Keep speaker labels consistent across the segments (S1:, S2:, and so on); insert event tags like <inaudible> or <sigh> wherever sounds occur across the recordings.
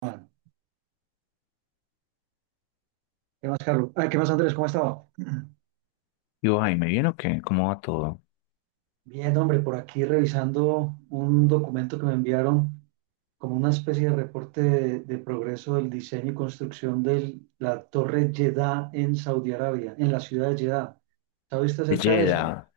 S1: Juan. ¿Qué más, Carlos? Ah, ¿qué más, Andrés? ¿Cómo ha estado?
S2: Digo, ay, ¿me viene o qué? ¿Cómo va todo?
S1: Bien, hombre, por aquí revisando un documento que me enviaron como una especie de reporte de progreso del diseño y construcción de la Torre Jeddah en Saudi Arabia, en la ciudad de Jeddah. ¿Sabe usted acerca de eso?
S2: Yela,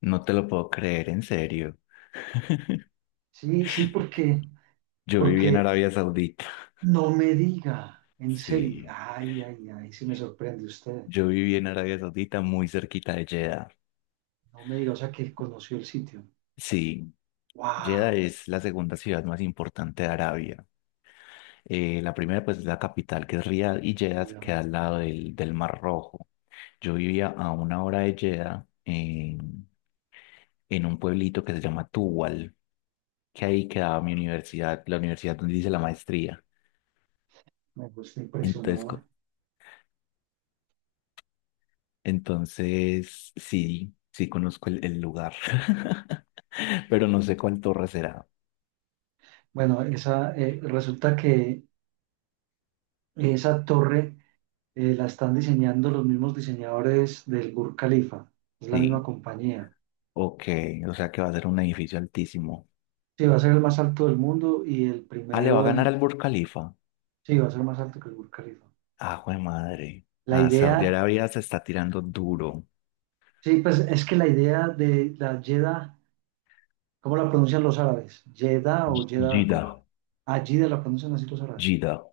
S2: no te lo puedo creer, en serio. <laughs>
S1: Sí, sí, porque,
S2: Yo viví en
S1: porque
S2: Arabia Saudita.
S1: no me diga, en serio,
S2: Sí,
S1: ay, ay, ay, sí me sorprende usted.
S2: yo viví en Arabia Saudita, muy cerquita de Jeddah.
S1: No me diga, o sea, que conoció el sitio.
S2: Sí,
S1: ¡Wow!
S2: Jeddah es la segunda ciudad más importante de Arabia. La primera, pues, es la capital, que es Riad, y Jeddah
S1: Ya.
S2: queda al lado del Mar Rojo. Yo vivía a una hora de Jeddah, en un pueblito que se llama Tuwal, que ahí quedaba mi universidad, la universidad donde hice la maestría.
S1: Me gusta
S2: Entonces,
S1: impresionado.
S2: co- entonces sí, sí conozco el lugar, <laughs> pero no sé cuál torre será.
S1: Bueno, resulta que esa torre, la están diseñando los mismos diseñadores del Burj Khalifa, es la misma
S2: Sí,
S1: compañía.
S2: ok, o sea que va a ser un edificio altísimo.
S1: Sí, va a ser el más alto del mundo y el
S2: Ah, le va a
S1: primero
S2: ganar
S1: en.
S2: al Burj Khalifa.
S1: Sí, va a ser más alto que el Burj Khalifa.
S2: Ah, jue madre.
S1: La
S2: Ah, Saudi
S1: idea,
S2: Arabia se está tirando duro.
S1: sí, pues es que la idea de la Jeddah, ¿cómo la pronuncian los árabes? ¿Jeddah o Jeddah? Como
S2: Jeddah,
S1: allí de la pronuncian así los árabes.
S2: Jeddah.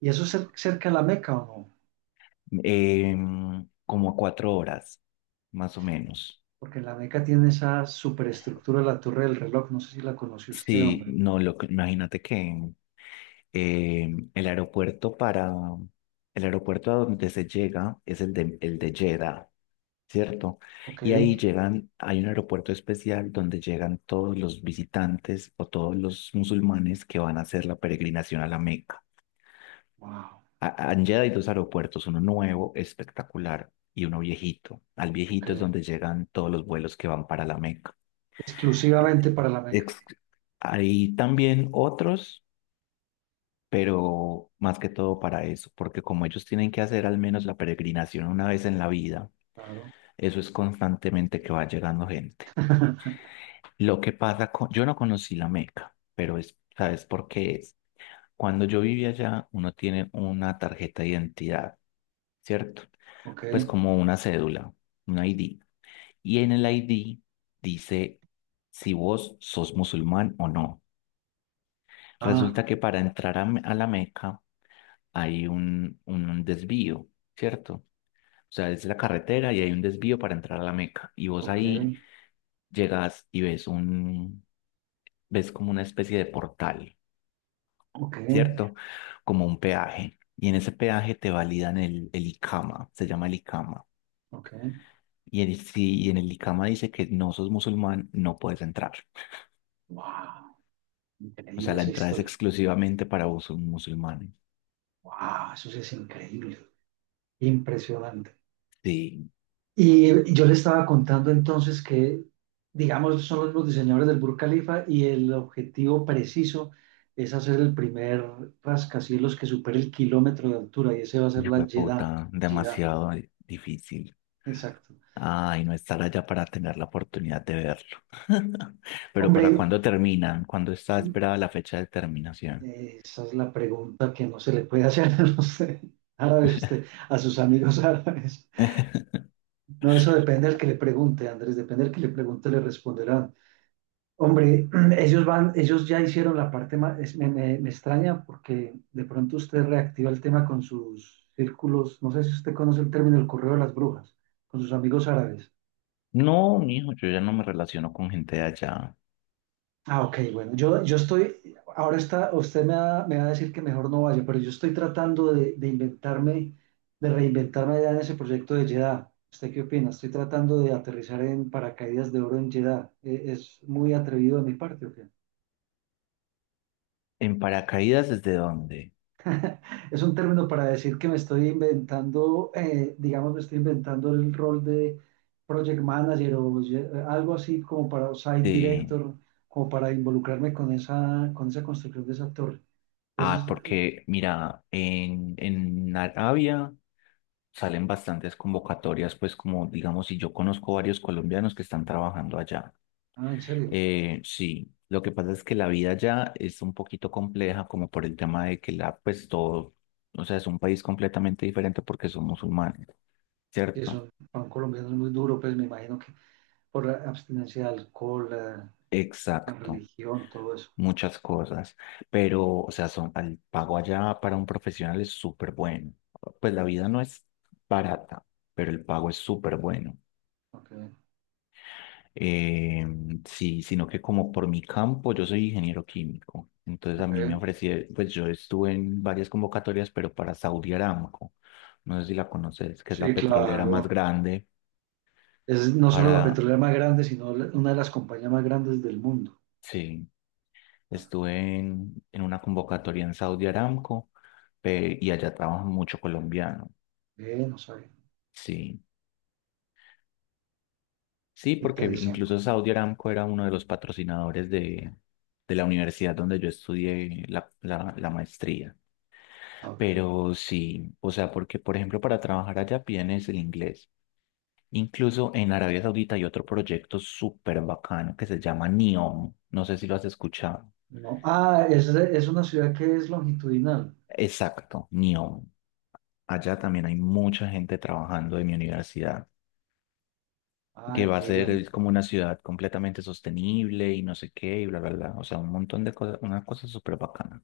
S1: ¿Y eso es cerca de la Meca o no?
S2: Como a cuatro horas, más o menos.
S1: Porque la Meca tiene esa superestructura de la Torre del Reloj, no sé si la conoce usted,
S2: Sí,
S1: hombre.
S2: no, lo, imagínate que Eh, el aeropuerto para el aeropuerto a donde se llega es el el de Jeddah, ¿cierto?
S1: Ok.
S2: Y ahí llegan, hay un aeropuerto especial donde llegan todos los visitantes o todos los musulmanes que van a hacer la peregrinación a la Meca.
S1: Wow,
S2: En Jeddah hay dos aeropuertos, uno nuevo, espectacular, y uno viejito. Al
S1: ok.
S2: viejito es donde llegan todos los vuelos que van para la Meca.
S1: Exclusivamente para la Meca,
S2: Ex- Hay también otros, pero más que todo para eso, porque como ellos tienen que hacer al menos la peregrinación una vez en la vida,
S1: claro.
S2: eso es constantemente que va llegando gente.
S1: <laughs>
S2: Lo que pasa con, yo no conocí la Meca, pero es, ¿sabes por qué es? Cuando yo vivía allá, uno tiene una tarjeta de identidad, ¿cierto?
S1: Ok,
S2: Pues como una cédula, un ID. Y en el ID dice si vos sos musulmán o no.
S1: ah,
S2: Resulta que para entrar a, a la Meca hay un desvío, ¿cierto? O sea, es la carretera y hay un desvío para entrar a la Meca. Y vos
S1: ok,
S2: ahí llegas y ves ves como una especie de portal,
S1: ok,
S2: ¿cierto? Como un peaje. Y en ese peaje te validan el ICAMA, se llama el ICAMA.
S1: ok.
S2: Y, si, y en el ICAMA dice que no sos musulmán, no puedes entrar.
S1: Wow,
S2: O sea,
S1: increíble
S2: la
S1: esa
S2: entrada es
S1: historia.
S2: exclusivamente para vos musulmanes.
S1: Wow, eso sí es increíble, impresionante.
S2: Sí,
S1: Y yo le estaba contando entonces que, digamos, son los mismos diseñadores del Burj Khalifa y el objetivo preciso es hacer el primer rascacielos que supere el kilómetro de altura, y ese va a ser
S2: hijo
S1: la
S2: de
S1: Jeddah,
S2: puta,
S1: Jeddah,
S2: demasiado difícil.
S1: exacto.
S2: Ay, no estar allá para tener la oportunidad de verlo. <laughs> Pero ¿para
S1: Hombre,
S2: cuándo terminan? ¿Cuándo está esperada la fecha de terminación?
S1: Esa es la pregunta que no se le puede hacer <laughs> a los árabes, usted, a sus amigos árabes.
S2: <laughs>
S1: No, eso depende del que le pregunte, Andrés, depende del que le pregunte, le responderán. Hombre, <clears throat> ellos van, ellos ya hicieron la parte más, me extraña porque de pronto usted reactiva el tema con sus círculos, no sé si usted conoce el término el correo de las brujas, con sus amigos árabes.
S2: No, mijo, yo ya no me relaciono con gente de allá.
S1: Ah, ok, bueno, yo estoy, ahora está, usted me va a decir que mejor no vaya, pero yo estoy tratando de inventarme, de reinventarme ya en ese proyecto de Jeddah. ¿Usted qué opina? Estoy tratando de aterrizar en paracaídas de oro en Jeddah. ¿Es muy atrevido de mi parte o qué?
S2: ¿En paracaídas desde dónde?
S1: Es un término para decir que me estoy inventando, digamos, me estoy inventando el rol de project manager o algo así como para o site
S2: Sí.
S1: director, como para involucrarme con esa, construcción de esa torre.
S2: Ah, porque mira, en Arabia salen bastantes convocatorias, pues como digamos, y yo conozco varios colombianos que están trabajando allá.
S1: Ah, en serio,
S2: Sí, lo que pasa es que la vida ya es un poquito compleja como por el tema de que la, pues todo, o sea, es un país completamente diferente porque son musulmanes,
S1: que
S2: ¿cierto?
S1: son, para un colombiano es muy duro, pues me imagino que por la abstinencia de alcohol, la
S2: Exacto,
S1: religión, todo eso.
S2: muchas cosas, pero, o sea, son, el pago allá para un profesional es súper bueno. Pues la vida no es barata, pero el pago es súper bueno.
S1: Ok,
S2: Eh, sí, sino que como por mi campo, yo soy ingeniero químico. Entonces a mí me
S1: ok.
S2: ofrecieron, pues yo estuve en varias convocatorias, pero para Saudi Aramco. No sé si la conoces, que es
S1: Sí,
S2: la petrolera más
S1: claro.
S2: grande
S1: Es no solo la
S2: para...
S1: petrolera más grande, sino una de las compañías más grandes del mundo.
S2: Sí,
S1: Ah,
S2: estuve en una convocatoria en Saudi Aramco y allá trabaja mucho colombiano.
S1: bien, no sabía.
S2: Sí, sí, porque
S1: Interesante.
S2: incluso Saudi Aramco era uno de los patrocinadores de la universidad donde yo estudié la la maestría.
S1: Ah, ok. Ok.
S2: Pero sí, o sea, porque por ejemplo para trabajar allá piden es el inglés. Incluso en Arabia Saudita hay otro proyecto súper bacano que se llama NEOM. No sé si lo has escuchado.
S1: No. Ah, es una ciudad que es longitudinal.
S2: Exacto, NEOM. Allá
S1: Sí.
S2: también hay mucha gente trabajando de mi universidad, que
S1: Ah,
S2: va a
S1: qué bien.
S2: ser como una ciudad completamente sostenible y no sé qué, y bla, bla, bla. O sea, un montón de cosas, una cosa súper bacana.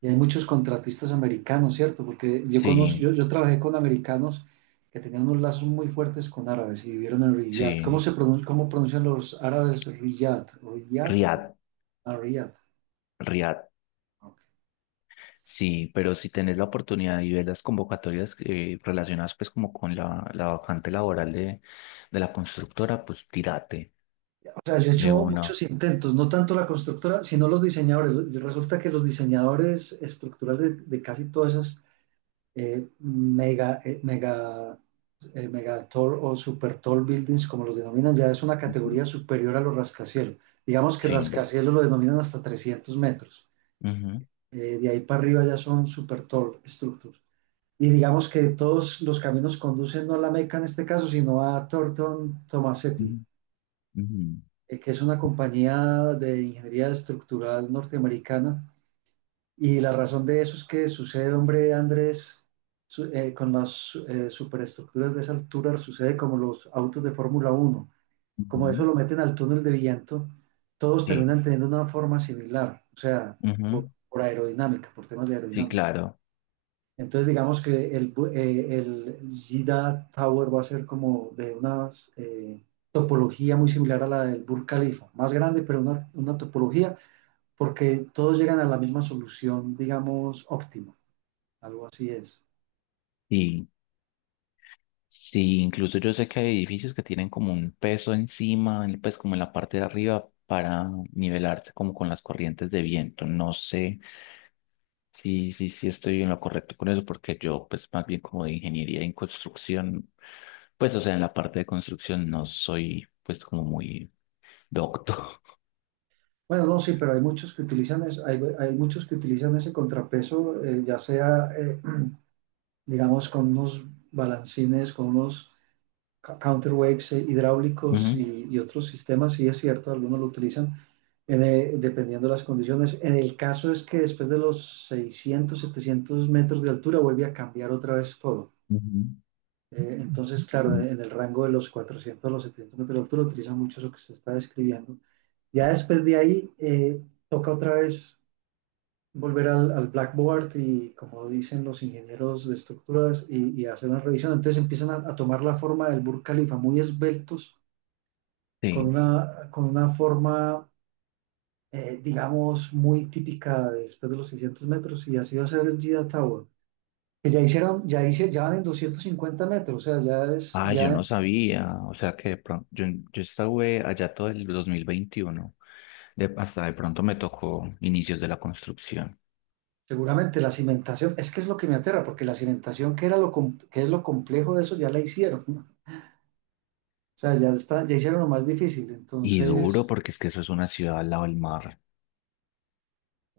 S1: Y hay muchos contratistas americanos, ¿cierto? Porque yo, conozco,
S2: Sí,
S1: yo, yo trabajé con americanos que tenían unos lazos muy fuertes con árabes y vivieron en Riyadh. ¿Cómo
S2: sí.
S1: se pronuncia, cómo pronuncian los árabes Riyadh? ¿Riyadh? ¿O cómo?
S2: Riad,
S1: Ah, Riyadh.
S2: Riad.
S1: Ok.
S2: Sí, pero si tenés la oportunidad y ves las convocatorias relacionadas pues como con la vacante laboral de la constructora, pues tírate
S1: O sea, yo he
S2: de
S1: hecho
S2: una.
S1: muchos intentos, no tanto la constructora, sino los diseñadores. Resulta que los diseñadores estructurales de casi todas esas eh, mega, eh, mega, mega o super tall buildings, como los denominan, ya es una
S2: Ujú,
S1: categoría superior a los rascacielos. Digamos que
S2: sí.
S1: rascacielos lo denominan hasta 300 metros.
S2: Ujú,
S1: De ahí para arriba ya son super tall structures. Y digamos que todos los caminos conducen no a la Meca en este caso, sino a Thornton
S2: ujú,
S1: Tomasetti,
S2: ujú,
S1: que es una compañía de ingeniería estructural norteamericana. Y la razón de eso es que sucede, hombre, Andrés, con las superestructuras de esa altura, sucede como los autos de Fórmula 1. Como eso
S2: ujú.
S1: lo meten al túnel de viento, todos
S2: Sí,
S1: terminan teniendo una forma similar, o sea,
S2: ujú,
S1: por aerodinámica, por temas de
S2: sí,
S1: aerodinámica.
S2: claro.
S1: Entonces, digamos que el Jeddah Tower va a ser como de una eh, topología muy similar a la del Burj Khalifa, más grande, pero una topología, porque todos llegan a la misma solución, digamos, óptima. Algo así es.
S2: Sí. Sí, incluso yo sé que hay edificios que tienen como un peso encima, pues como en la parte de arriba para nivelarse como con las corrientes de viento. No sé. Sí, sí, sí, estoy en lo correcto con eso, porque yo, pues, más bien como de ingeniería en construcción, pues, o sea, en la parte de construcción no soy, pues, como muy docto.
S1: Bueno, no, sí, pero hay muchos que utilizan ese contrapeso, ya sea, <clears throat> digamos, con unos balancines, con unos counterweights,
S2: <laughs>
S1: hidráulicos,
S2: Ujú,
S1: y otros sistemas, sí es cierto, algunos lo utilizan dependiendo de las condiciones. En el caso es que después de los 600, 700 metros de altura vuelve a cambiar otra vez todo.
S2: ujú,
S1: Entonces, claro,
S2: mm,
S1: en el rango de los 400 a los 700 metros de altura utilizan mucho lo que se está describiendo. Ya después de ahí, toca otra vez volver al Blackboard y, como dicen los ingenieros de estructuras, y hacer una revisión. Entonces empiezan a tomar la forma del Burj Khalifa, muy esbeltos, con
S2: sí.
S1: una, con una forma, digamos, muy típica de después de los 600 metros, y así va a ser el Jeddah Tower. Que ya hicieron, ya hice, ya van en 250 metros, o sea, ya es,
S2: Ah, yo
S1: ya
S2: no sabía, o sea, que de pronto, yo estuve allá todo el 2021, de, hasta de pronto me tocó inicios de la construcción.
S1: seguramente la cimentación, es que es lo que me aterra, porque la cimentación, que era que es lo complejo de eso, ya la hicieron, ¿no? O sea, ya está, ya hicieron lo más difícil,
S2: Y duro,
S1: entonces
S2: porque es que eso es una ciudad al lado del mar.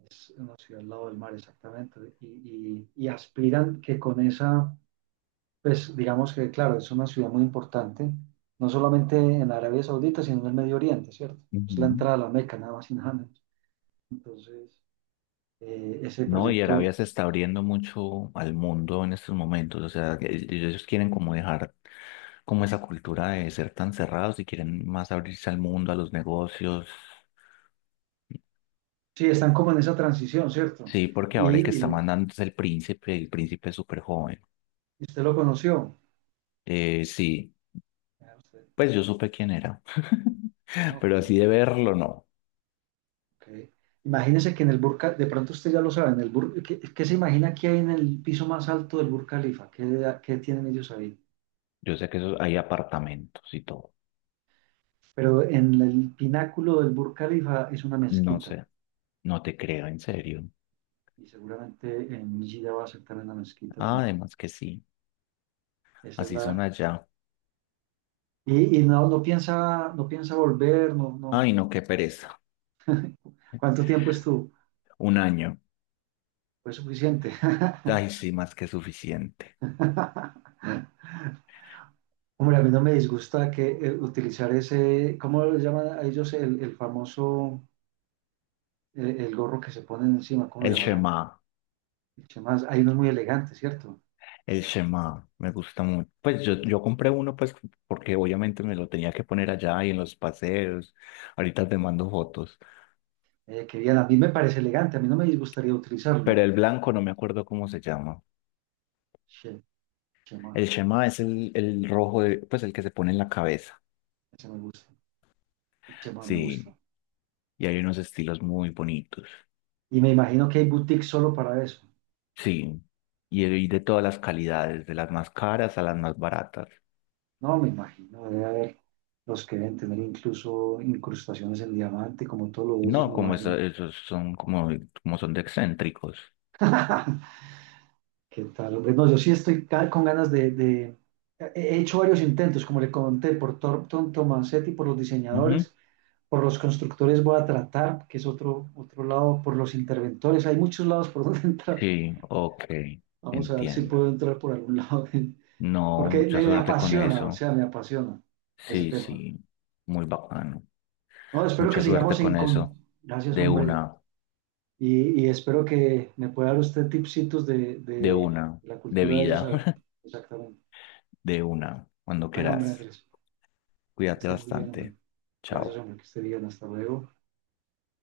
S1: es una ciudad al lado del mar, exactamente. Y aspiran que con esa, pues digamos que, claro, es una ciudad muy importante, no solamente en Arabia Saudita, sino en el Medio Oriente, ¿cierto? Es la
S2: Ujú.
S1: entrada a la Meca, nada más y nada menos. Entonces, ese
S2: No, y
S1: proyecto,
S2: Arabia se está abriendo mucho al mundo en estos momentos, o sea, que ellos quieren como dejar como esa cultura de ser tan cerrados y quieren más abrirse al mundo, a los negocios.
S1: sí, están como en esa transición, ¿cierto?
S2: Sí, porque
S1: Y,
S2: ahora el que
S1: y
S2: está
S1: lo-
S2: mandando es el príncipe es súper joven.
S1: usted lo conoció.
S2: Sí,
S1: Ah, usted.
S2: pues yo supe quién era,
S1: Ah,
S2: <laughs> pero
S1: ok.
S2: así de verlo, no.
S1: Ok. Imagínese que en el de pronto usted ya lo sabe, en el ¿qué se imagina que hay en el piso más alto del Burj Khalifa? ¿Qué tienen ellos ahí?
S2: Yo sé que eso, hay apartamentos y todo.
S1: Pero en el pináculo del Burj Khalifa es una
S2: No
S1: mezquita
S2: sé, no te creo, en serio.
S1: y seguramente en Gida va a ser también una mezquita. En
S2: Ah,
S1: el-
S2: además que sí,
S1: esa es
S2: así son
S1: la,
S2: allá.
S1: y no, no piensa volver, no, no.
S2: Ay, no, qué pereza.
S1: ¿Cuánto tiempo estuvo?
S2: Un año.
S1: Fue suficiente. <laughs>
S2: Ay, sí, más que suficiente.
S1: Hombre, a mí no me disgusta que, utilizar ese, ¿cómo lo llaman a ellos? El famoso, el gorro que se ponen encima, ¿cómo
S2: El
S1: le llaman?
S2: Shema,
S1: El chamás, hay uno muy elegante, ¿cierto?
S2: el Shema, me gusta mucho. Pues yo compré uno, pues, porque obviamente me lo tenía que poner allá y en los paseos. Ahorita te mando fotos.
S1: Que bien, a mí me parece elegante, a mí no me disgustaría
S2: Pero
S1: utilizarlo.
S2: el blanco no me acuerdo cómo se llama.
S1: Che, chamás,
S2: El Shema es el rojo, pues, el que se pone en la cabeza.
S1: ese me gusta, chema me gusta.
S2: Sí, y hay unos estilos muy bonitos.
S1: Y me imagino que hay boutiques solo para eso.
S2: Sí, y hay de todas las calidades, de las más caras a las más baratas.
S1: No, me imagino, debe haber los que deben tener incluso incrustaciones en diamante, como todos los de ellos,
S2: No,
S1: me
S2: como eso,
S1: imagino.
S2: esos son como, como son de excéntricos.
S1: <laughs> ¿Qué tal, hombre? No, yo sí estoy con ganas he hecho varios intentos, como le conté, por Thornton Tomasetti, por los
S2: Ujú.
S1: diseñadores, por los constructores voy a tratar, que es otro lado, por los interventores, hay muchos lados por <laughs> donde entrar.
S2: Sí, ok,
S1: Vamos a ver si
S2: entiendo.
S1: puedo entrar por algún lado, <laughs> de,
S2: No,
S1: porque
S2: mucha
S1: me
S2: suerte con
S1: apasiona, o
S2: eso.
S1: sea, me apasiona ese
S2: Sí,
S1: tema.
S2: sí, muy bacano.
S1: No, espero que
S2: Mucha suerte
S1: sigamos
S2: con
S1: en.
S2: eso.
S1: Con. Gracias,
S2: De
S1: hombre.
S2: una,
S1: Y espero que me pueda dar usted tipsitos de,
S2: de
S1: de
S2: una,
S1: la
S2: de
S1: cultura de ellos,
S2: vida,
S1: a ver,
S2: <laughs>
S1: exactamente.
S2: de una, cuando
S1: Bueno, hombre,
S2: quieras.
S1: Andrés, que
S2: Cuídate
S1: esté muy bien, hombre.
S2: bastante. Chao.
S1: Gracias, hombre, que esté bien. Hasta luego.